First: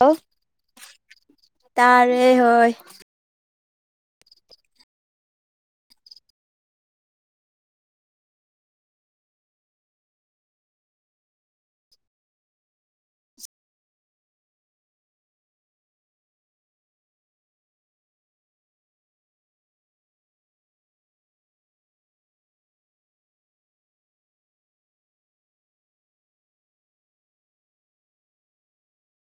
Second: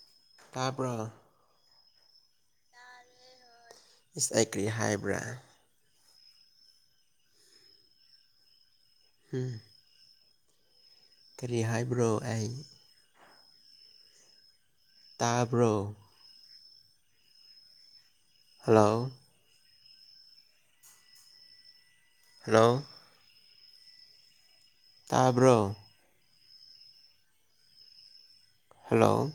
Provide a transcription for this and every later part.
ꯑꯣ ꯇꯥꯄ꯭ꯔ ꯇꯥꯔꯦ ꯍꯣꯏ ꯏꯁꯥꯏ ꯀ꯭ꯔꯤ ꯍꯥꯏꯕ꯭ꯔꯥ ꯎꯝ ꯀꯔꯤ ꯍꯥꯏꯕ꯭ꯔꯣ ꯑꯩ ꯇꯥꯕ꯭ꯔꯣ ꯍꯜꯂꯣ ꯍꯜꯂꯣ ꯇꯥꯕ꯭ꯔꯣ ꯍꯜꯂꯣ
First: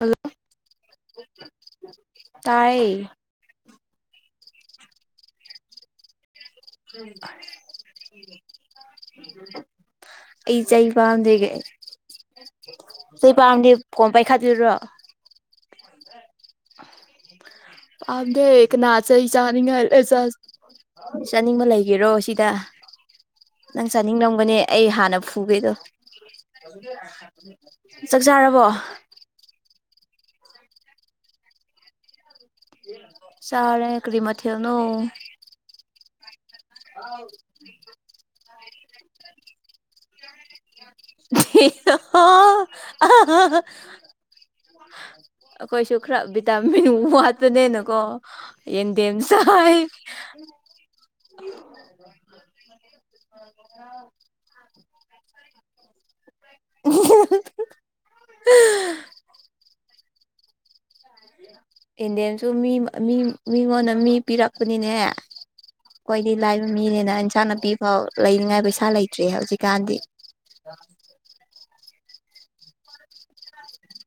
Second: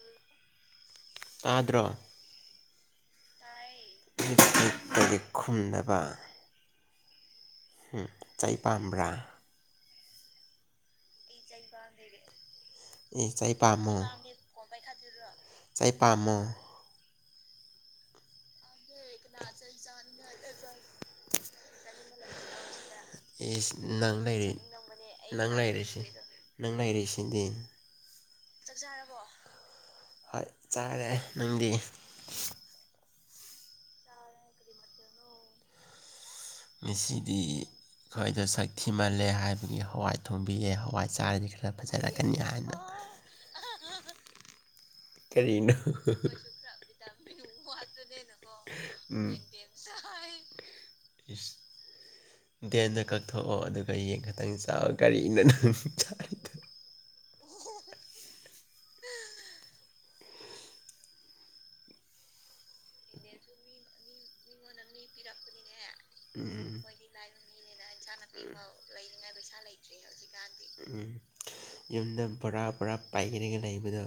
ꯍꯜꯂꯣ ꯇꯥꯏ ꯛꯇ ꯂꯤ ꯈꯨꯝꯗꯕ ꯎꯝ ꯎꯝ ꯆꯩ ꯄꯥꯝꯕ꯭ꯔꯥ ꯑꯩꯆ ꯑꯩ ꯄꯥꯝꯗꯦꯦ ꯑꯦ ꯆꯥꯏ ꯄꯥꯝꯗꯦ ꯄꯥ ꯐꯣꯟ ꯄꯥꯏꯈꯠꯂꯤꯔꯣ ꯆꯩ ꯇꯥꯃꯣ ꯑꯗ ꯍꯗ ꯑꯆ ꯆ ꯉꯗ ꯆ ꯃ ꯆꯥꯅꯤꯡꯕ ꯂꯩꯒꯦꯔꯣ ꯁꯤꯗ ꯑꯦ ꯅꯪ ꯂꯩꯔ ꯆꯥꯅꯤꯡꯂꯝꯒꯅꯤ ꯑꯩ ꯍꯥꯟꯅ ꯅꯪ ꯐꯨꯒꯦꯗꯣ ꯂꯩꯥꯏꯔꯁꯦ ꯅꯪ ꯆꯥꯛ ꯆꯥꯔꯕꯣ ꯂꯩꯔꯛꯏꯁꯤꯗꯤꯔꯕꯣ ꯍꯣꯏ ꯆꯥꯔꯦ ꯅꯪꯗꯤ ꯁꯥꯔꯦ ꯀꯔꯤ ꯃꯊꯅ ꯉꯁꯤꯗꯤ ꯑꯩꯈꯣꯏꯗ ꯁꯛ ꯊꯤꯍꯜꯂꯦ ꯍꯥꯏꯕꯒꯤ ꯍꯋꯥꯏ ꯊꯣꯡꯕꯤꯔꯦ ꯍꯋꯥꯏ ꯆꯥꯔꯗꯤ ꯈꯔ ꯍ ꯐꯖꯔꯛꯀꯅꯤ ꯍꯥꯏꯅ ꯑ ꯀꯔꯤꯅꯣ ꯑꯩꯈꯣꯏꯁꯨ ꯈꯔ ꯚꯤꯇꯥꯃꯤꯟ ꯋꯥꯠꯄꯅꯦꯅꯀꯣ ꯌꯦꯡꯗꯦꯝ ꯎꯝ ꯁꯥꯏ ꯎꯝ ꯏꯁ ꯗꯦꯟꯗ ꯀꯛꯊꯣꯛꯑꯣ ꯑꯗꯨꯒ ꯌꯦꯟ ꯈꯛꯇꯪ ꯆꯑꯣ ꯒꯥꯔꯤꯅ ꯅꯨꯡ ꯆ [unintelligible] ꯏꯟꯗꯤꯌꯟꯁꯨ ꯃꯤ ꯃꯤ ꯃꯤꯉꯣꯟꯗ ꯃꯤ ꯄꯤꯔꯛꯄꯅꯤꯅꯦ ꯑꯩꯈꯣꯏꯗꯤ ꯂꯥꯏꯕ ꯎꯝ ꯃꯤꯅꯤꯅ ꯏꯟꯁꯥꯡ ꯅꯥꯄꯤ ꯐꯥꯎ ꯂꯩꯅꯤꯡꯉꯥꯏ ꯄꯩꯁꯥ ꯂꯩꯇ꯭ꯔꯦ ꯍꯧꯖꯤꯛꯀꯥꯟꯗꯤ ꯎꯝ ꯌꯨꯝꯗ ꯕꯣꯔꯥ ꯕꯣꯔꯥ ꯄꯥꯏꯒꯅꯤꯒ ꯂꯩꯕꯗꯣ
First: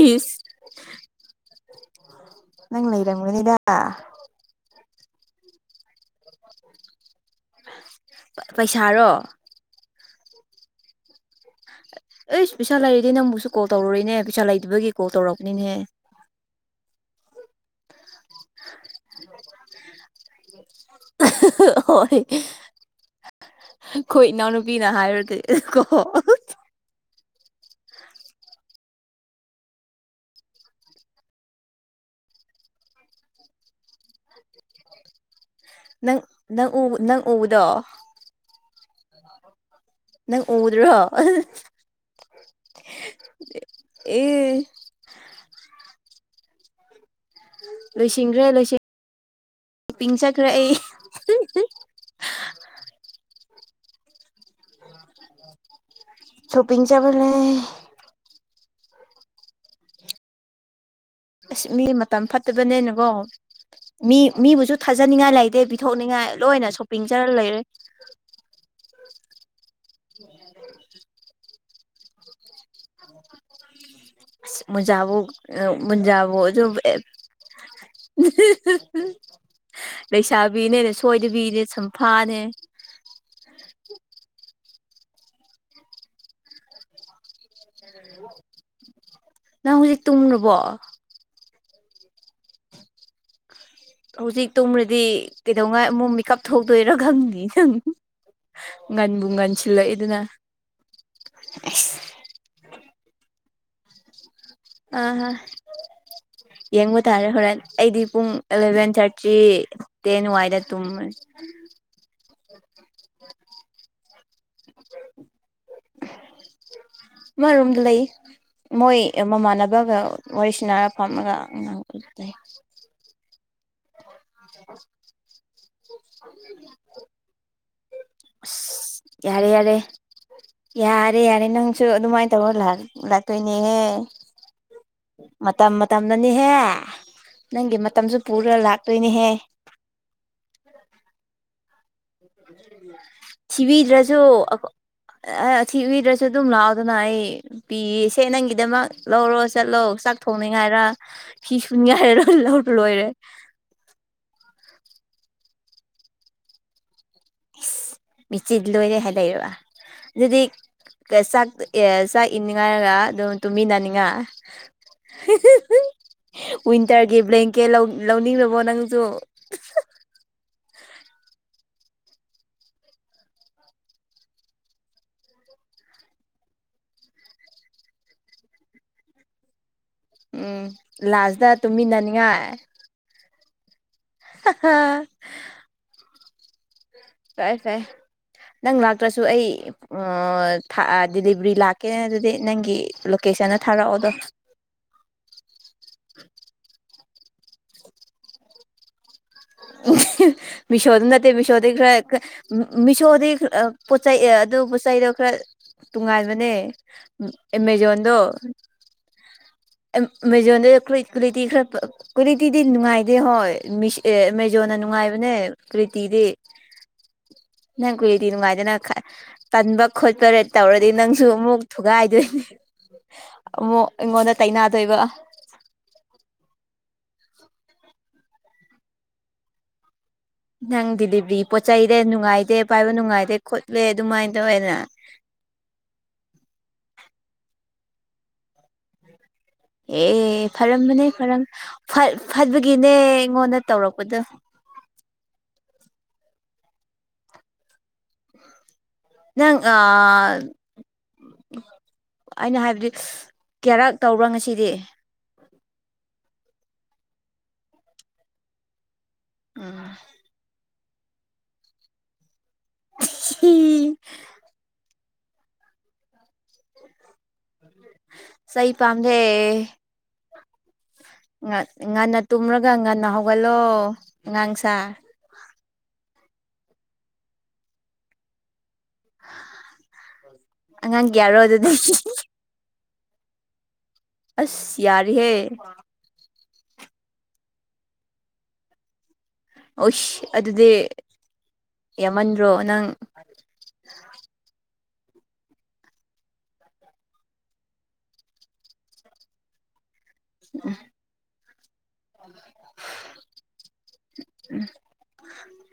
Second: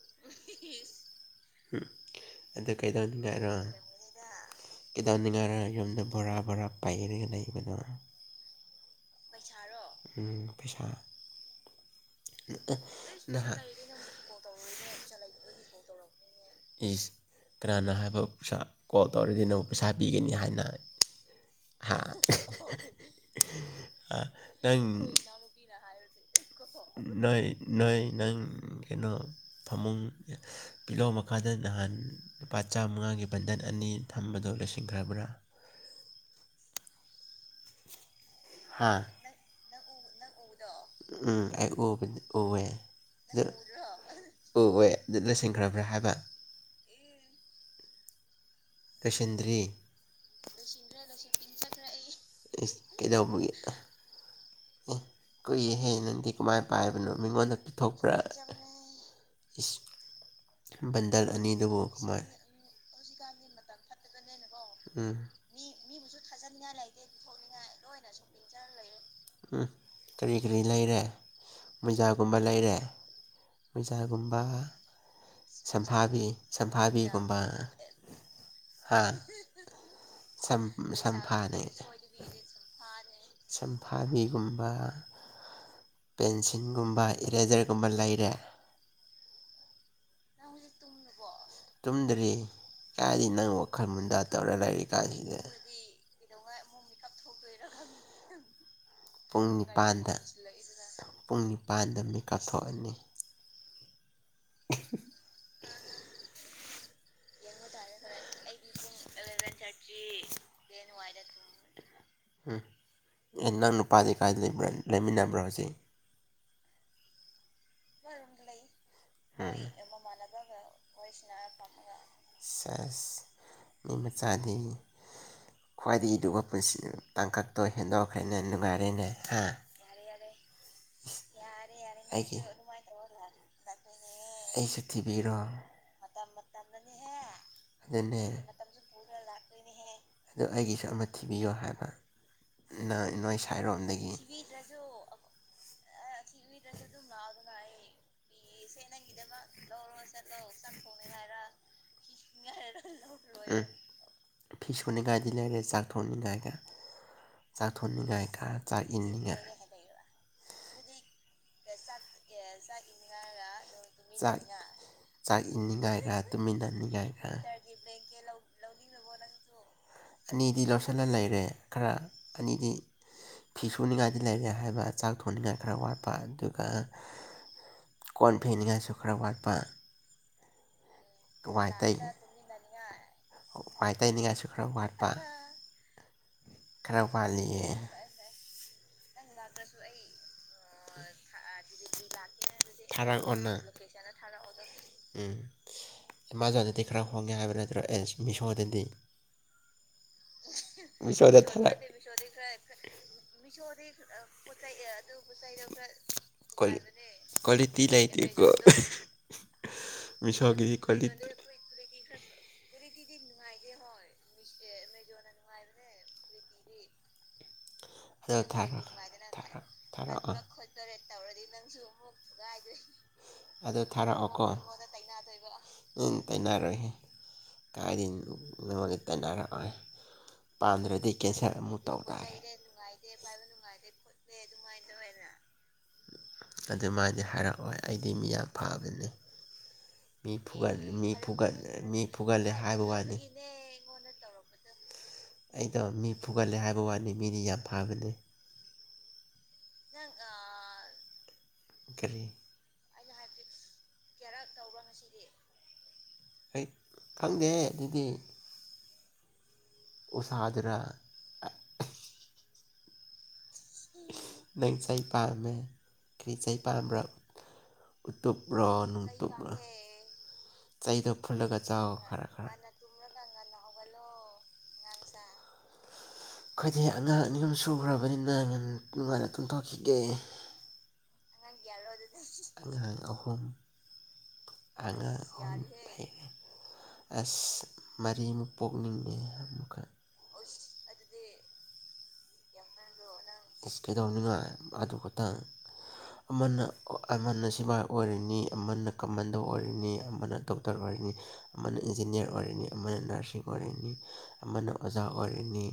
ꯎꯤꯁ ꯎꯝ ꯑ ꯅꯪ ꯀꯩꯗꯧꯅꯤꯡ ꯍꯥꯏꯥꯏꯔꯣ ꯂꯩꯔꯝꯒꯅꯤꯗ ꯀꯩꯗꯧꯅꯤꯡꯉꯥꯏꯔꯒ ꯌꯨꯝꯗ ꯕꯣꯔꯥ ꯕꯣꯔꯥ ꯄꯥꯏꯔꯒ ꯂꯩꯕꯅꯣ ꯄꯩꯁꯥꯔꯣ ꯎꯝ ꯄꯩꯁꯥ ꯑꯩ ꯄꯩꯁꯥ ꯂꯩꯔꯗꯤ ꯅꯪꯕꯨꯁꯨ ꯅꯍꯥꯟ ꯀꯣꯜ ꯇꯧꯔꯣꯏꯅꯦ ꯄꯩꯁꯥ ꯂꯩꯗꯕꯒꯤ ꯀꯣꯜ ꯇꯧꯔꯛꯄꯅꯤꯅꯦ꯫ ꯏꯁ ꯀꯅꯥꯅꯣ ꯍꯥꯏꯕ ꯄꯩꯁꯥ ꯀꯣꯜ ꯇꯧꯔꯗꯤ ꯅꯪ ꯄꯩꯁꯥ ꯄꯤꯒꯅꯤ ꯍꯥꯏꯅ ꯍꯥ ꯍꯣꯏ ꯑꯩꯈꯣꯏ ꯏꯅꯥꯎꯅꯨꯄꯤꯅ ꯍꯥꯏꯔꯨꯗꯤ ꯀꯣ ꯅꯥꯏ ꯅꯪ ꯀꯩꯅꯣ ꯐꯃꯨꯡ ꯄꯤꯂꯣ ꯃꯈ ꯃꯈꯥꯗ ꯅꯍꯥꯟ ꯂꯨꯄꯥ ꯆꯥꯝꯃꯉꯥꯒꯤ ꯕꯟꯗꯟ ꯑꯅꯤ ꯊꯝꯕꯗꯣ ꯂꯣꯏꯁꯤꯟꯈ꯭ꯔꯕ꯭ꯔꯥ ꯅꯪ ꯅꯪ ꯎ ꯅꯪ ꯎꯕꯗꯣ ꯍꯥꯥ ꯅꯪ ꯎꯗ꯭ꯔꯣ ꯎꯝ ꯑꯩ ꯑꯣ ꯑꯣꯦ ꯍꯍꯦ ꯑꯦ ꯑꯗꯨꯠ ꯂꯩꯁꯟꯈ꯭ꯔꯕ꯭ꯔꯥ ꯍꯥꯏꯕ ꯂꯣꯏꯁꯤꯡꯈ꯭ꯔꯦ ꯂꯣꯏꯁꯤꯡ ꯂꯣꯏꯁꯤꯟꯗ꯭ꯔꯤ ꯀꯩꯗꯧꯕꯒꯤ ꯑꯦ ꯀꯨꯏꯌꯦꯍꯦ ꯅꯪꯗꯤ ꯀꯃꯥꯏꯅ ꯁꯣꯄꯤꯡ ꯄꯥꯏꯕꯅꯣ ꯆꯠꯄꯅꯦ ꯃꯤꯉꯣꯟꯗ ꯄꯤꯊꯣꯛ ꯄꯨꯔꯥ ꯏ ꯟꯗ ꯑꯁ ꯃꯤ ꯃꯇꯝ ꯐꯠꯇꯕꯅꯦꯅꯀꯣ ꯃꯤ ꯃꯤꯕꯨꯁꯨ ꯎꯝ ꯊꯥꯖꯅꯤꯡꯉꯥꯏ ꯂꯩꯇꯦ ꯄꯤꯊꯣꯛꯅꯤꯡꯉꯥꯏ ꯂꯣꯏꯅ ꯁꯣꯄꯤꯡ ꯆꯔ ꯂꯩꯔꯦ ꯂꯣꯏꯅ ꯁꯣ ꯆꯔ ꯎꯝ ꯀꯔꯤ ꯀꯔꯤ ꯂꯩꯔꯦ ꯃꯣꯏꯖꯥꯒꯨꯝꯕ ꯂꯩꯔꯦ ꯃꯣꯏꯖꯥꯒꯨꯝꯕ ꯑꯁ ꯃꯨꯟꯖꯥꯕꯨ ꯁꯝꯐꯥꯕꯤ ꯁꯝꯐꯥꯕꯤꯒꯨꯝꯕ ꯍꯥ ꯁꯝ ꯂꯩꯁꯥꯕꯤꯅꯦꯅꯦ ꯁꯝꯐꯥꯅꯦ ꯁꯣꯏꯗꯕꯤꯅꯦ ꯁꯨꯝꯐꯥꯅꯦ ꯆꯝꯐꯥꯕꯤꯒꯨꯝꯕ ꯄꯦꯟꯁꯤꯜꯒꯨꯝꯕ ꯏꯔꯦꯖꯔꯒꯨꯝꯕ ꯂꯩꯔꯦ ꯅꯪ ꯍꯧꯖꯤꯛ ꯇꯨꯝꯕꯣ ꯇꯨꯝꯗ꯭ꯔꯤ ꯀꯥꯗꯤ ꯅꯪ ꯋꯥꯈꯜ ꯃꯨꯟꯗꯥ ꯍꯧꯖꯤꯛ ꯇꯧꯔ ꯇꯨꯝꯃ꯭ꯔꯗꯤ ꯂꯩꯔꯤꯀꯥꯟꯁꯤꯗ ꯀꯩꯗꯧꯉꯥꯏ ꯑꯃꯨꯛ ꯃꯦꯀꯞ ꯊꯣꯛꯗꯣꯏꯔꯣ ꯈꯪꯅꯤꯪ ꯄꯨꯡ ꯅꯤꯄꯥꯟꯗ ꯄꯨꯡ ꯑꯁ ꯅꯤꯄꯥꯟꯗ ꯃꯤ ꯀꯥꯞꯊꯣꯛꯑꯅꯤ ꯑꯥ ꯌꯦꯡꯕ ꯇꯥꯔꯦ ꯍꯣꯔꯦꯟ ꯑꯩꯗꯤ ꯄꯨꯡ ꯑꯦꯂꯚꯦꯟ ꯊꯥꯔꯇꯤ ꯆ ꯇꯅꯅꯨꯡ ꯋꯥꯏꯗ ꯇꯨ ꯎꯝ ꯑꯦ ꯅꯪ ꯅꯨꯄꯥꯗꯤ ꯀꯥꯏꯗ ꯂꯩꯕ꯭ꯔꯥ ꯂꯩꯃꯤꯟꯅꯕ꯭ꯔꯣ ꯍꯧꯖꯤꯛ ꯃꯥ ꯔꯣꯝ ꯂꯩ ꯃꯣꯏ ꯎꯝ ꯃꯃꯥꯟꯅꯕꯒ ꯋꯥꯔꯤꯁꯤꯅꯥꯔ ꯐꯝꯃꯒ ꯑꯉꯥꯡ ꯂꯩ ꯆꯁ ꯃꯤ ꯃꯆꯥꯗꯤ ꯈ꯭ꯋꯥꯏꯗꯒꯤꯗꯨ ꯄꯨꯟꯁꯤ ꯇꯥꯡꯀꯛꯇꯣ ꯍꯦꯟꯗꯣꯛꯈ꯭ꯔꯦꯅꯦ ꯅꯨꯡꯉꯥꯏꯔꯦꯅꯦ ꯑꯁ ꯑ ꯌꯥꯔꯦ ꯌꯥꯔꯦ ꯌꯥꯔꯦ ꯌꯥꯔꯦ ꯅꯪꯁꯨ ꯑꯗꯨꯃꯥꯏꯅ ꯇꯧꯔ ꯂꯥꯛꯇꯣꯏꯅꯦꯍꯦ ꯑꯩꯁꯨꯛꯇꯤꯕꯤꯔꯣ ꯃꯇꯝ ꯃꯇꯝꯗꯅꯤꯍꯦ ꯅꯪꯒꯤ ꯃꯇꯝꯁꯨ ꯑꯗꯨꯅꯦ ꯄꯨꯔ ꯂꯥꯛꯇꯣꯏꯅꯦꯍꯦ ꯑꯗ ꯑꯩꯒꯤꯁꯨ ꯑꯃ ꯊꯤꯕꯤꯌꯣ ꯍꯥꯏꯕ ꯅꯪ ꯅꯣꯏ ꯁꯥꯏꯔꯣꯝꯗꯒꯤ ꯊꯤꯕꯤꯗ꯭ꯔꯁꯨ ꯊꯤꯕꯤꯗ꯭ꯔꯁꯨ ꯑꯗꯨꯝ ꯂꯥꯛꯗꯅ ꯑꯩ ꯄꯤꯌꯦꯁꯦ ꯅꯪꯒꯤꯗꯃꯛ ꯂꯧꯔꯣ ꯆꯠꯂꯣ ꯆꯥꯛ ꯁꯣꯡꯅꯤꯉꯥꯏꯔ ꯍꯤ ꯁꯨꯅꯤꯡꯉꯥꯏꯔ ꯂꯧꯧꯕ ꯂꯣꯏꯔꯦ ꯐꯤꯁꯣꯟꯅꯤꯒꯒꯥꯗꯤ ꯂꯩꯔꯦ ꯆꯥꯛ ꯊꯣꯟꯅꯤ ꯀꯥꯏꯒ ꯆꯥꯛ ꯊꯣꯡꯅꯤꯡꯉꯥꯏ ꯈ ꯃꯦꯆꯤꯟ ꯆꯥꯛ ꯂꯣꯏꯔꯦ ꯍꯥꯏ ꯏꯅꯤꯡꯉꯥꯏ ꯂꯩꯔꯕ ꯑꯗꯨꯗꯤ ꯆꯥꯛ ꯑꯦ ꯆꯥꯛ ꯏꯅꯤꯡꯉꯥꯏꯔꯒ ꯑꯗꯨꯝ ꯇꯨꯝꯃꯤꯟꯅꯅꯤꯡꯉ ꯆꯥꯛ ꯆꯥꯛ ꯏꯟꯅꯤꯡꯉꯥꯏꯔ ꯋꯤꯟꯇꯔꯒꯤ ꯇꯨꯃꯤꯟꯅꯅꯤꯡꯉꯥꯏꯔ ꯕ꯭ꯂꯦꯡꯀꯦꯠ ꯂꯧꯅꯤꯡꯉꯕꯣ ꯅꯪꯁꯨ ꯑꯅꯤꯗꯤ ꯂꯧꯁꯤꯜꯂ ꯂꯩꯔꯦ ꯈꯔ ꯑꯅꯤꯗꯤ ꯐꯤ ꯁꯨꯅꯤꯡꯉꯥꯏꯗꯤ ꯂꯩꯔꯦ ꯍꯥꯏꯕ ꯆꯥꯛ ꯊꯣꯡꯅꯤꯡꯉꯥꯏ ꯈꯔ ꯋꯥꯠꯄ ꯑꯗꯨꯒ ꯀꯣꯟꯐꯦꯟꯒꯁꯨ ꯈꯔ ꯋꯥꯠꯄ ꯎꯝ ꯂꯥꯁꯗ ꯋꯥꯏ ꯇꯩ ꯇꯨꯃꯤꯟꯅꯅꯤꯡꯉꯥꯏ ꯋꯥꯏ ꯇꯅꯤꯡꯉꯥꯏꯁꯨ ꯈꯔ ꯋꯥꯠꯄ ꯈꯔ ꯐꯔꯦ ꯋꯥꯠꯂꯤꯌꯦ ꯐꯔꯦ ꯅꯪ ꯂꯥꯛꯇ꯭ꯔꯁꯨ ꯑꯩ ꯗꯦꯂꯤꯚꯔꯤ ꯂꯥꯛꯀ ꯀ ꯑꯗꯨꯗꯤ ꯅꯪꯒꯤ ꯊꯥꯔꯛꯑꯣꯅ ꯂꯣꯀꯦꯁꯟꯅ ꯊꯥꯔꯛꯑꯣꯗꯣ ꯎꯝ ꯑꯦꯃꯥꯖꯣꯟꯗꯗꯤ ꯈꯔ ꯍꯣꯡꯉꯦ ꯍꯥꯏꯕ ꯅꯠꯇ꯭ꯔꯣ ꯑꯦ ꯃꯤꯁꯣꯗꯗꯤ ꯃꯤꯁꯣꯗꯨ ꯅꯠꯇ ꯃꯤꯁꯣꯗ ꯈ ꯃꯤꯁꯣꯗ ꯄꯣꯠ ꯆꯩꯩ ꯑꯗꯨ ꯄꯣꯠ ꯆꯩꯗꯣ ꯈꯔ ꯇꯣꯉꯥꯟꯕꯅꯦ ꯀ꯭ꯋꯥꯂꯤ ꯎ ꯀ꯭ꯋꯥꯂꯤꯇꯤ ꯑꯦꯃꯦꯖꯣꯟꯣꯟꯗꯣ ꯂꯩꯇꯦꯀꯣ ꯑꯃꯥꯖꯣꯟꯗꯨ ꯀ꯭ꯋꯥꯂꯤꯇꯤ ꯈꯔ ꯀ꯭ꯋꯥꯂꯤꯇꯤꯗꯤ ꯅꯨꯡꯉꯥꯏꯇꯦ ꯍꯣꯏ ꯌꯣꯟꯅ ꯅꯨꯡꯉꯥꯏꯕꯅꯦ ꯀꯨꯔꯤꯇꯤꯗꯤ ꯅꯪ ꯀꯨꯏꯔꯤꯇꯤ ꯑꯗꯣ ꯅꯨꯡꯉꯥꯏꯗꯅ ꯊꯥꯔꯛ ꯊꯥꯔꯛ ꯄꯟꯕ ꯈꯣꯠꯄ ꯊꯥꯔꯛꯑꯣ ꯇꯧꯔꯗꯤ ꯅꯪꯁꯨ ꯑꯃꯨꯛ ꯊꯨꯒꯥꯏꯗꯣꯏꯅꯦ ꯑꯃ ꯑꯗꯣ ꯑꯩꯉꯣꯟꯗ ꯇꯩꯅꯅꯥꯗꯣꯏꯕ ꯇꯩꯅꯅꯔꯣꯏ ꯀꯥꯏꯗ ꯅꯉꯣꯟꯒꯤ ꯇꯩꯅꯅꯔꯛꯑꯣꯏ ꯅꯪ ꯄꯥꯟꯗ꯭ꯔꯗꯤ ꯗꯤꯂꯤꯚꯔꯤ ꯀꯦꯟꯁꯔ ꯄꯣꯠ ꯑꯃꯨꯛ ꯆꯩꯗ ꯇꯧ ꯇꯥꯔꯦ ꯅꯨꯡꯉꯥꯏꯇꯦ ꯅꯨꯡꯉꯥꯏꯇꯦ ꯄꯥꯏꯕ ꯈꯣꯠꯂꯦ ꯅꯨꯡꯉꯥꯏꯇꯦ ꯑꯗꯨꯃꯥꯏꯅ ꯈꯣꯠꯇꯦ ꯇꯧꯋꯦꯅ ꯑꯗꯨꯃꯥꯏꯅꯅ ꯑꯗꯨꯃꯥꯏꯅ ꯍꯥꯏꯔꯛꯑꯣꯏ ꯑꯩꯗꯤ ꯃꯤꯌꯥꯝ ꯐꯥꯕꯅꯤ ꯃꯤ ꯑꯦ ꯃꯤ ꯐꯔꯝꯕꯅꯦ ꯐꯔꯝ ꯃꯤ ꯐꯨꯒꯠꯂꯦ ꯍꯥꯏꯕ ꯐꯠꯕꯒꯤꯅꯦ ꯋꯥꯅꯤ ꯑꯩꯉꯣꯟꯗ ꯇꯧꯔꯛꯄꯗꯣ ꯑꯩꯗꯣ ꯃꯤ ꯐꯨꯒꯠꯂꯦ ꯍꯥꯏꯕ ꯋꯥꯅꯤ ꯃꯤꯅꯤ ꯌꯥꯝ ꯐꯕꯅꯤ ꯅꯪ ꯀꯔꯤ ꯑꯩꯅ ꯍꯥꯏꯕꯗꯤ ꯀꯦꯔꯛ ꯇꯧꯕ꯭ꯔꯥ ꯉꯁꯤꯗꯤ ꯑꯩ ꯈꯪꯗꯦ ꯑꯗꯨꯗꯤ ꯎꯝ ꯁꯥꯥꯗꯔ ꯅꯪ ꯆꯩꯩ ꯄꯥꯝꯃꯦ ꯈ꯭ꯔꯤ ꯆꯩꯩ ꯄꯥꯥ ꯎꯇꯣꯄ ꯔ ꯆꯩ ꯄꯥꯝꯗꯦ ꯑꯅꯨꯇꯣꯞ ꯆꯥꯏꯗ ꯉꯟꯅ ꯇꯨꯝꯔꯒ ꯉꯟꯅ ꯍꯧꯒꯠꯂꯣ ꯑꯉꯥꯡꯁ ꯆ ꯑꯩꯈꯣꯏꯗꯤ ꯑꯉꯥꯡ ꯑꯅꯤ ꯑꯍꯨꯝ ꯁꯨꯈ꯭ꯔꯕꯅꯤꯅ ꯉ ꯅꯨꯡꯉꯥꯏꯅ ꯇꯨꯡꯊꯣꯛꯈꯤꯒꯦ ꯑꯉꯥꯡ ꯌꯥꯌꯥꯔꯣ ꯑꯗꯨ ꯑꯍꯣ ꯑꯁ ꯑꯥꯉꯥ ꯌꯥꯔꯤꯍꯦ ꯌꯔꯤꯍꯦ꯫ ꯑꯁ ꯃꯔꯤꯃꯨꯛ ꯄꯣꯛꯅꯤꯡꯉꯦ ꯑꯣꯁ ꯑꯗꯨꯗꯤ ꯌꯥꯝꯃꯟꯗ꯭ꯔꯣ ꯅꯪ ꯏꯁꯀꯩꯗꯧꯅꯤꯉꯥꯏ ꯑꯗꯨ ꯈꯛꯇꯪ ꯑꯃꯅ ꯑꯃꯅ ꯁꯤꯐꯥꯏ ꯑꯣꯏꯔꯤꯅꯤ ꯑꯃꯅ ꯀꯝꯃꯟꯗ ꯑꯣꯏꯔꯤꯅꯤ ꯑꯌꯥꯝꯕꯅ ꯗꯣꯛꯇꯔ ꯑꯣꯏꯔꯤꯅꯤ ꯑꯃꯅ ꯏꯟꯖꯤꯅꯤꯌꯥꯔ ꯑꯣꯏꯔꯅꯤ ꯑꯃꯅ ꯅꯔꯁꯤꯡ ꯑꯣꯏꯔꯅꯤ ꯑꯃꯅ ꯑꯣꯖꯥ ꯑꯣꯏꯔꯤꯅꯤ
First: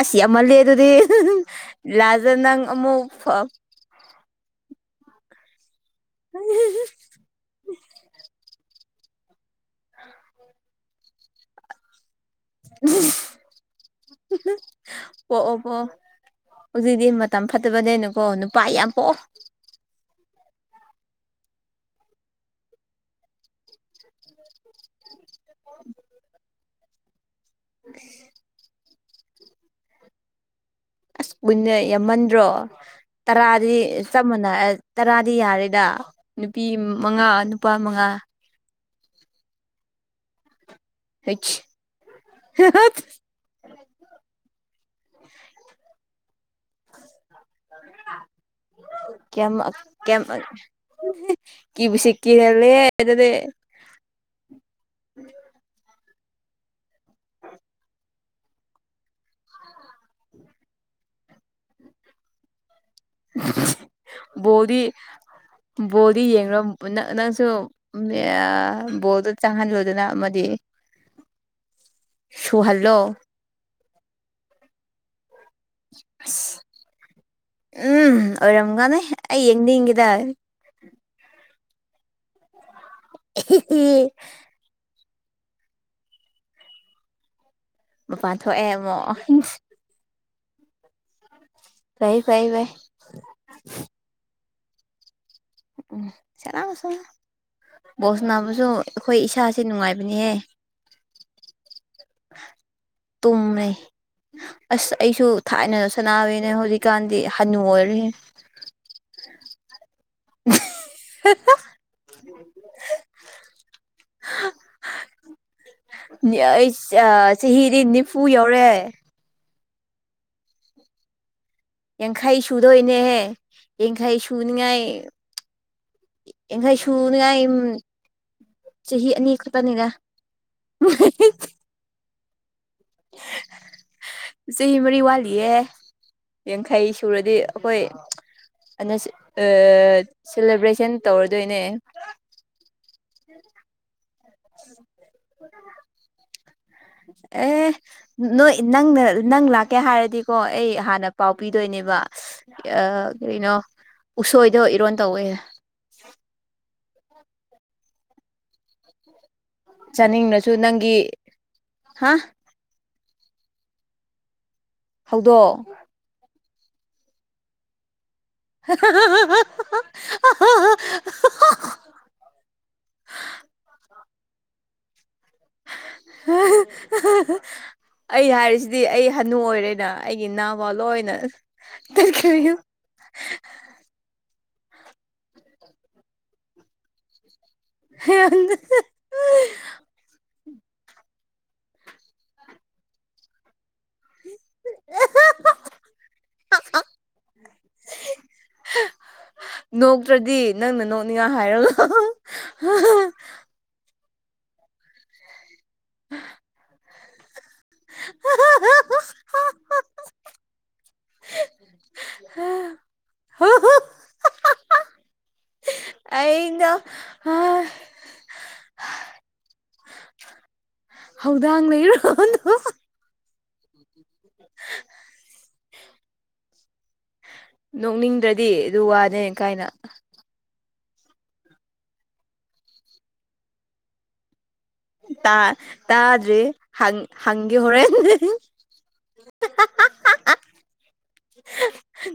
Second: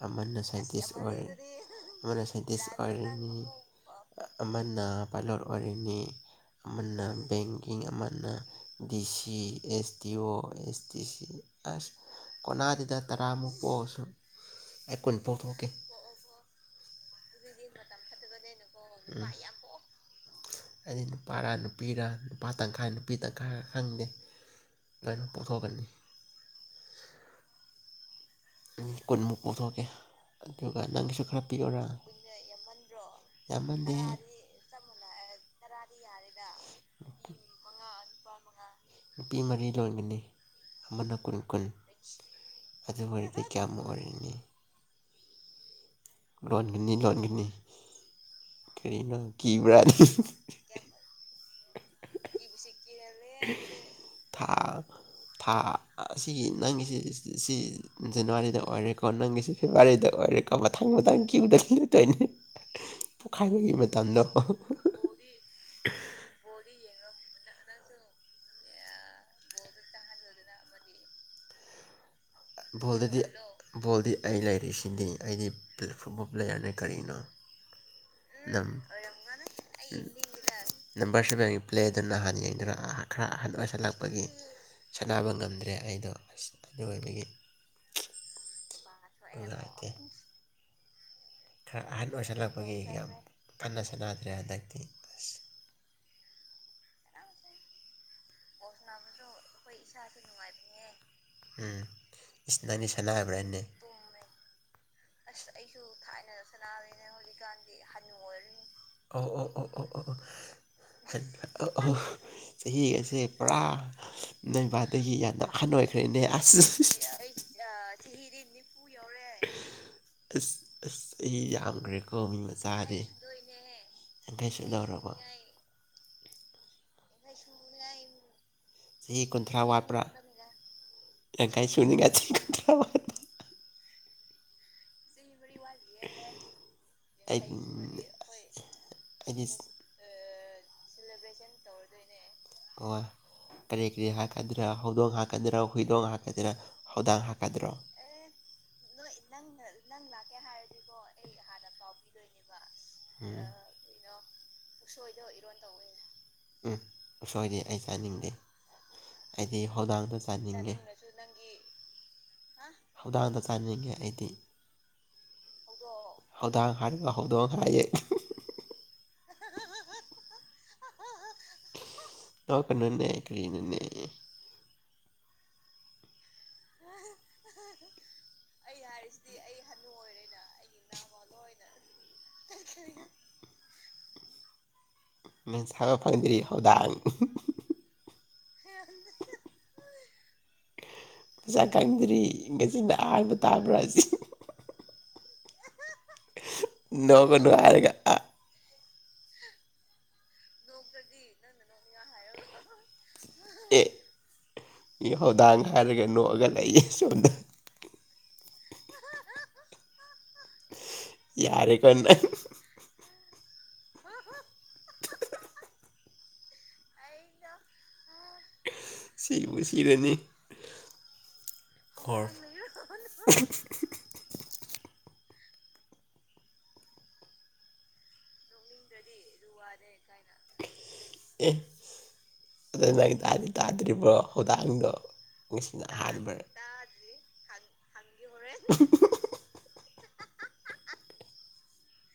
ꯑꯁꯤ ꯑꯃꯅꯤꯂ ꯑꯗꯨꯗꯤ ꯑꯃꯅ ꯂꯥꯗ ꯅꯪ ꯁꯥꯏꯟꯇꯤꯁ ꯑꯃꯨꯛ ꯑꯣꯏꯔꯅꯤ ꯑꯃꯅ ꯄꯥꯏꯂꯣꯠ ꯑꯣꯏꯔꯤꯅꯤ ꯑꯃꯅ ꯕꯦꯡꯀꯤꯡ ꯑꯃꯅ ꯗꯤ ꯁꯤ ꯑꯦꯁ ꯗꯤ ꯑꯣ ꯑꯦꯁ ꯗꯤ ꯁꯤ ꯑꯁ ꯀꯣꯅꯥꯗꯨꯗ ꯇꯔꯥꯃꯨꯛ ꯄꯣꯛꯑꯁꯨ ꯑꯩ ꯀꯨꯟ ꯄꯣꯛꯊꯣꯛꯀꯦ ꯍꯧꯖꯤꯛꯇꯗꯤꯤ ꯃꯇꯝ ꯐꯠꯇꯕꯅꯦꯅꯀꯣ ꯅꯨꯄꯥ ꯌꯥꯝ ꯄꯣꯛꯑꯣ ꯃꯥꯏ ꯍꯥꯏꯗꯤ ꯅꯨꯄꯥꯔꯥ ꯅꯨꯄꯤꯔ ꯅꯨꯄꯥ ꯇꯪꯈꯥꯏ ꯅꯨꯄꯤ ꯇꯪꯈꯥꯏꯔ ꯈꯪꯗꯦ ꯀꯣꯏꯅꯣ ꯄꯥꯡꯊꯣꯛꯀꯅꯤ [inaudible] ꯀꯨꯟꯃꯨꯛ ꯄꯨꯊꯣꯛꯀꯦ ꯑꯗꯨꯒꯒꯅꯪ ꯑꯁ ꯀꯨꯏꯟꯅ ꯌꯥꯝꯃꯟꯗ꯭ꯔꯣ ꯇꯔꯥꯗꯤ ꯌꯥꯝꯃꯟꯗꯦ ꯆꯞ ꯃ ꯇꯔꯥꯗꯤ ꯌꯥꯔꯦꯗ ꯅꯨꯄꯤ ꯃꯉꯥ ꯅꯨꯄꯥ ꯃꯉꯥ ꯅꯨꯄꯤ ꯃꯔꯤ ꯂꯣꯟꯒꯅꯤ ꯑꯃꯅ ꯀꯨꯟ ꯀꯨꯟ ꯀꯌꯥꯝ ꯑꯗꯨ ꯑꯣꯏꯔꯗꯤ ꯀꯌꯥꯝ ꯑꯣꯏꯅꯤ ꯂꯣꯟꯒꯅꯤ ꯂꯣꯟꯒꯅꯤ ꯀꯔꯤꯅꯣ ꯀꯤꯕ꯭ꯔꯥꯅꯤ ꯀ ꯁ ꯀ ꯍꯥꯏꯂꯦꯇꯥ ꯊꯥ ꯊꯥ ꯑꯁꯤꯒꯤ ꯅꯪꯒꯤꯁꯤ ꯁꯤ ꯖꯅꯋꯥꯔꯤꯗ ꯑꯣꯏꯔꯦꯀꯣ ꯅꯪꯒꯤꯁꯦ ꯐꯦꯕꯋꯥꯔꯤꯗ ꯑꯣꯏꯔꯦꯀꯣ ꯃꯊꯪ ꯃꯊꯪ ꯀ꯭ꯌꯨꯗ ꯂꯠꯇꯣꯏꯅꯦ ꯄꯣꯛꯈꯥꯏꯕꯒꯤ ꯃꯇꯝꯗꯣ ꯕꯣꯗꯤ ꯌꯦꯡ ꯅ ꯅꯪꯁꯨ ꯕꯣꯜꯗꯣ ꯆꯪꯍꯜꯂꯣꯏꯗꯅ ꯑꯃꯗꯤ ꯁꯨꯍꯜꯂꯣ ꯕꯣꯜꯗꯗꯤ ꯕꯣꯜꯗꯤ ꯑꯩ ꯂꯩꯔꯤꯁꯤꯗꯤ ꯑꯩꯗꯤ ꯐꯨꯠꯕꯣꯜ ꯄ꯭ꯂꯦꯌꯥꯔꯅꯦ ꯀꯔꯤꯅꯣ ꯎꯝ ꯅꯪ ꯑꯣꯏꯔꯝꯒꯅꯦ ꯑꯩ ꯌꯦꯡꯅꯤꯡꯈꯤꯦꯗ ꯅꯝꯕꯔ ꯁꯕꯦꯟꯒꯤ ꯄ꯭ꯂꯦꯗꯨ ꯅꯍꯥꯟ ꯌꯦꯡꯗꯨꯅ ꯈꯔ ꯑꯍꯟ ꯑꯣꯏꯁꯜꯂꯛꯄꯒꯤ ꯁꯥꯟꯅꯕ ꯉꯝꯗ꯭ꯔꯦ ꯑꯩꯗꯣ ꯑꯁ ꯑꯗꯨ ꯑꯣꯏꯕꯒꯤ ꯃꯄꯥꯟ ꯊꯣꯛꯑꯦ ꯑꯃꯨꯛ ꯎꯦ ꯈꯔ ꯑꯍꯟ ꯐꯩ ꯐꯩ ꯐꯩ ꯑꯣꯏꯁꯜꯂꯛꯄꯒꯤ ꯌꯥꯝ ꯀꯟꯅ ꯁꯥꯟꯅꯗ꯭ꯔꯦ ꯍꯟꯗꯛꯇꯤ ꯑꯁ ꯎꯝ ꯆꯠꯁ ꯑꯣꯁꯅꯕꯁꯨ ꯏꯁꯥꯁꯦ ꯑꯩꯈꯣꯏ ꯏꯁꯁꯨ ꯅꯨꯡꯉꯥꯏꯕꯅꯦꯍꯦ ꯅꯨꯡꯉꯥꯏꯕꯅꯦꯍ‌ꯦ ꯏꯁꯅ ꯑꯅꯤ ꯁꯥꯟꯅ ꯍꯥꯏꯕ꯭ꯔ ꯍꯥꯏꯅꯦ ꯇꯨꯝꯃꯦ ꯑꯁ ꯑꯩꯁꯨ ꯑꯁ ꯊꯥꯏꯅ ꯑꯩꯁꯨ ꯊꯥꯏꯅꯗ ꯁꯅꯥꯕꯅꯦ ꯁꯥꯟꯂꯕꯅꯤꯅ ꯍꯧꯖꯤꯛꯀꯥꯟꯗꯤ ꯍꯅꯨ ꯍꯧꯣꯖꯤꯛꯀꯥꯟꯗꯤ ꯑꯣꯏꯔꯦ ꯍꯅꯨ ꯑꯣꯏꯔꯅꯤ ꯑꯣ ꯑꯣ ꯑꯣ ꯑꯣ ꯑꯣ ꯆꯍꯤ ꯑꯁꯦ ꯄꯨꯔꯥ ꯅꯩꯕꯥꯗꯒꯤ ꯌꯥꯝꯅ ꯑꯍꯟ ꯑꯣꯏꯈ꯭ꯔꯦꯅꯦ ꯑꯁ ꯑꯩ ꯆꯍꯤꯗꯤ ꯅꯤꯐꯨ ꯌꯧꯔꯦ ꯑꯦ ꯏ ꯌꯥꯝ ꯭ꯔꯦ ꯀꯣꯃꯤ ꯌꯥꯡꯈꯩ ꯃ ꯆꯥꯗꯦ ꯁꯨꯗꯣꯏꯅꯦꯍꯦ ꯌꯥꯡꯈꯩ ꯀꯩꯁꯨ ꯇꯧꯔꯕ ꯑꯦꯡꯈꯥꯏ ꯁꯨꯅꯉ ꯆꯍꯤ ꯑꯅꯤ ꯈꯛꯇꯅꯤꯒ ꯁꯅꯤꯒꯁꯤ ꯀꯗꯣ ꯃꯔꯤ ꯋꯥ ꯁꯤꯤ ꯑꯦ ꯌꯥꯡꯈꯩ ꯁꯨꯔꯗꯤ ꯑꯩ ꯑꯩꯈꯣꯏ ꯑꯩꯗꯤ ꯁꯦꯂꯦꯕ꯭ꯔꯦꯁꯟ ꯇꯧꯔꯗꯣꯏꯅꯦ ꯑꯣ ꯀꯔꯤ ꯀꯔꯤ ꯍꯥꯀꯗꯔꯥ ꯍꯧꯗꯣꯡ ꯍꯥꯀꯗ꯭ꯔꯥ ꯍꯨꯏꯗꯣꯡ ꯍꯥꯥꯛꯀꯗꯔꯥ ꯑꯦ ꯅꯣꯏ ꯅꯪꯅ ꯅꯪ ꯂꯥꯛꯀꯦ ꯍꯥꯏꯔꯗꯤꯀꯣ ꯑꯩ ꯍꯥꯟꯅ ꯄꯥꯎ ꯄꯤꯗꯣꯏꯅꯦꯕ ꯀꯩꯅꯣ ꯎꯝ ꯎꯁꯣꯏꯗꯣ ꯏꯔꯣꯟ ꯇꯧꯋꯦ ꯎꯝ ꯑꯁꯣꯏꯗꯤ ꯑꯩ ꯆꯥꯅꯤꯡꯗꯦ ꯑꯩꯗꯤ ꯍꯧꯧꯗꯥꯡꯗ ꯆꯥꯅꯤꯡꯅꯁꯨ ꯆꯥꯅꯤꯡꯗꯦ ꯅꯪꯒꯤ ꯍꯥ ꯊꯧꯗꯥꯡꯗ ꯆꯥꯅꯤꯡꯉꯦ ꯑꯩꯗꯤ ꯍꯧꯗꯣ ꯊꯧꯗꯥꯡ ꯍꯥꯏꯔꯒ ꯍꯧꯗꯣꯡ ꯍꯥꯏꯌꯦꯦ ꯍꯥ ꯍꯥ ꯍꯥ ꯑ ꯀꯅꯦ ꯀꯅꯅꯦ ꯍ ꯑꯩ ꯍꯥꯏꯔꯤꯁꯤꯗꯤ ꯑꯩ ꯍꯅꯨ ꯑꯣꯏꯔꯦꯅ ꯑꯩꯒꯤ ꯏꯅꯥꯕ ꯂꯣꯏ ꯑꯣꯏꯅ ꯑꯩꯈꯔꯤ ꯎ ꯃꯦꯟꯁꯥꯕ ꯐꯪꯗ꯭ꯔꯤ ꯍꯧꯗꯥꯡ [inaudible] ꯄꯩꯁꯥ ꯀꯪꯗ꯭ꯔꯤꯒꯖꯤꯅ ꯑꯍꯥꯟꯕ ꯇꯥꯕ꯭ꯔꯥ ꯁꯤ ꯅꯧꯕ ꯅꯨꯡꯋꯥꯔꯒ ꯑ ꯅꯣꯛꯇ꯭ꯔꯗꯤ ꯅꯪꯅ ꯅꯣꯛꯅꯤꯡꯉ ꯍꯥꯏꯔꯣ ꯏꯊꯧꯧꯗꯥꯡ ꯍꯥꯏꯔꯒ ꯅꯣꯛꯑꯒ ꯂꯩꯌꯦꯦ ꯁꯣꯝꯗ ꯍ ꯌꯥꯔꯦ ꯀꯅ ꯍꯦ ꯍ ꯑꯩꯗ ꯁꯤꯕꯨ ꯁꯤꯔꯅꯤ ꯍꯧꯗꯪ ꯂꯩ ꯏꯔꯣ ꯍ ꯎꯝ ꯅꯣꯛꯅꯤꯡꯗ꯭ꯔꯗꯤ ꯑꯗꯨ ꯋꯥꯅꯦꯅ ꯀꯥꯏꯅ ꯑꯦ ꯑꯗꯨ ꯅꯪ ꯇꯥꯗ꯭ꯔꯤꯕ꯭ꯔꯣ ꯍꯧꯗꯥꯡꯗꯣ ꯇꯥ ꯉꯁꯤꯅ ꯑꯍꯥꯟꯕ ꯇꯥꯗ꯭ꯔꯤ ꯍꯪ ꯍꯪꯦ ꯍꯣꯔꯦꯟ ꯍ ꯍꯣꯏ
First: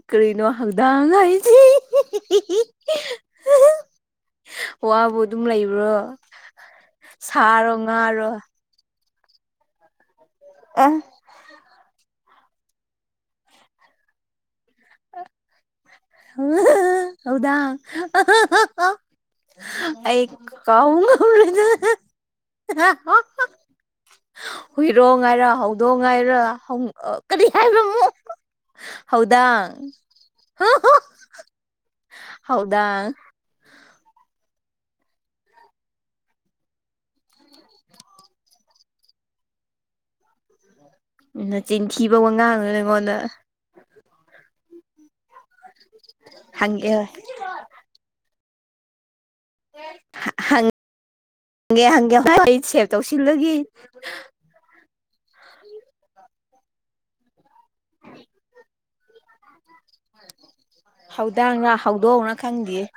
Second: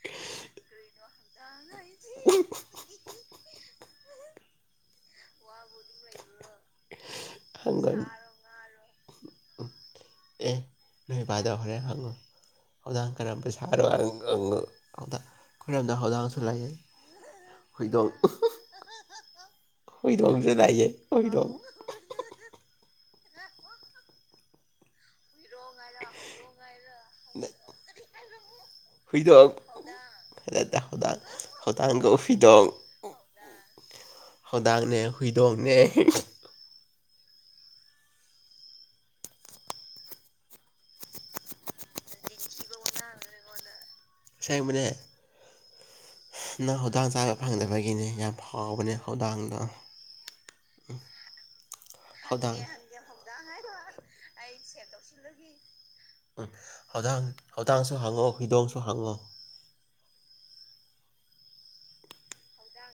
ꯀꯔꯤꯅꯣ ꯍꯪꯗꯥꯥꯡ ꯍꯥꯏꯁꯤ ꯋꯥꯕꯨ ꯑꯗꯨꯝ ꯂꯩꯕ꯭ꯔꯣ ꯁꯥꯔꯣ ꯍꯪꯒ ꯉꯥꯔꯣ ꯎꯝ ꯑꯩꯣꯏ ꯏꯄꯥꯗ ꯍꯣꯔꯦꯟ ꯍꯪꯉꯨ ꯍꯧꯧꯗꯥꯡ ꯀꯔꯝꯕ ꯁꯥꯔꯣ ꯍꯪꯉꯨ ꯍꯧꯗꯥꯡ ꯑꯩꯈꯣꯏꯔꯣꯝꯗ ꯍꯧꯗꯥꯡꯁꯨ ꯂꯩꯌꯦ ꯍꯗ ꯍꯨꯏꯗꯣꯡ ꯑꯩ ꯍꯨꯏꯗꯣꯡꯁꯨ ꯀ ꯂꯩꯌꯦ ꯍꯨꯏꯗꯣꯡ ꯍꯨꯏꯔꯣ ꯉꯥꯏꯔ ꯍꯧꯗꯣꯡ ꯉꯥꯏꯔ ꯀꯔꯤ ꯍꯥꯏꯕꯣ ꯍꯥꯎꯗ ꯍꯨꯏꯗꯣꯡ ꯍꯧꯗꯥꯡ ꯍ‌ꯦꯔꯗ ꯍꯧꯗꯥꯡꯒ ꯐꯤꯗꯣꯡ ꯍꯧꯗꯥꯡ ꯍꯧꯧꯗꯡꯅꯦ ꯍꯨꯏꯗꯣꯡꯅꯦ ꯎ ꯅ ꯆꯤꯟꯊꯤꯕ ꯋꯥ ꯉꯥꯡꯅ ꯅ ꯑꯩꯉꯣꯟꯗ ꯏꯁꯩꯕꯅꯦ ꯅꯪ ꯍ‌ꯣꯗꯥ ꯍꯪꯒꯦ ꯆꯥ ꯐꯪꯗꯕꯒꯤꯅꯦ ꯌꯥꯝ ꯍꯥꯎꯕꯅꯦ ꯊꯧꯗꯥꯡꯗꯣ ꯍꯪꯒꯦ ꯍꯪꯒꯦ ꯍꯣꯏ ꯑꯩ ꯁꯦꯚ ꯇꯧꯁꯤꯜꯂꯒ ꯑꯩ ꯁꯦꯠꯗꯧꯁꯤꯟꯂꯒ ꯎꯝ ꯍꯧꯗꯥꯡ ꯍꯧꯧꯗꯥꯡꯁꯨ ꯍꯪꯉꯑꯣ ꯍꯤꯗꯣꯡꯁꯨ ꯍꯪꯉꯑꯣ ꯍꯧꯧꯗꯥꯡꯅ ꯍꯧꯗꯣꯡꯅ ꯈꯪꯗꯦ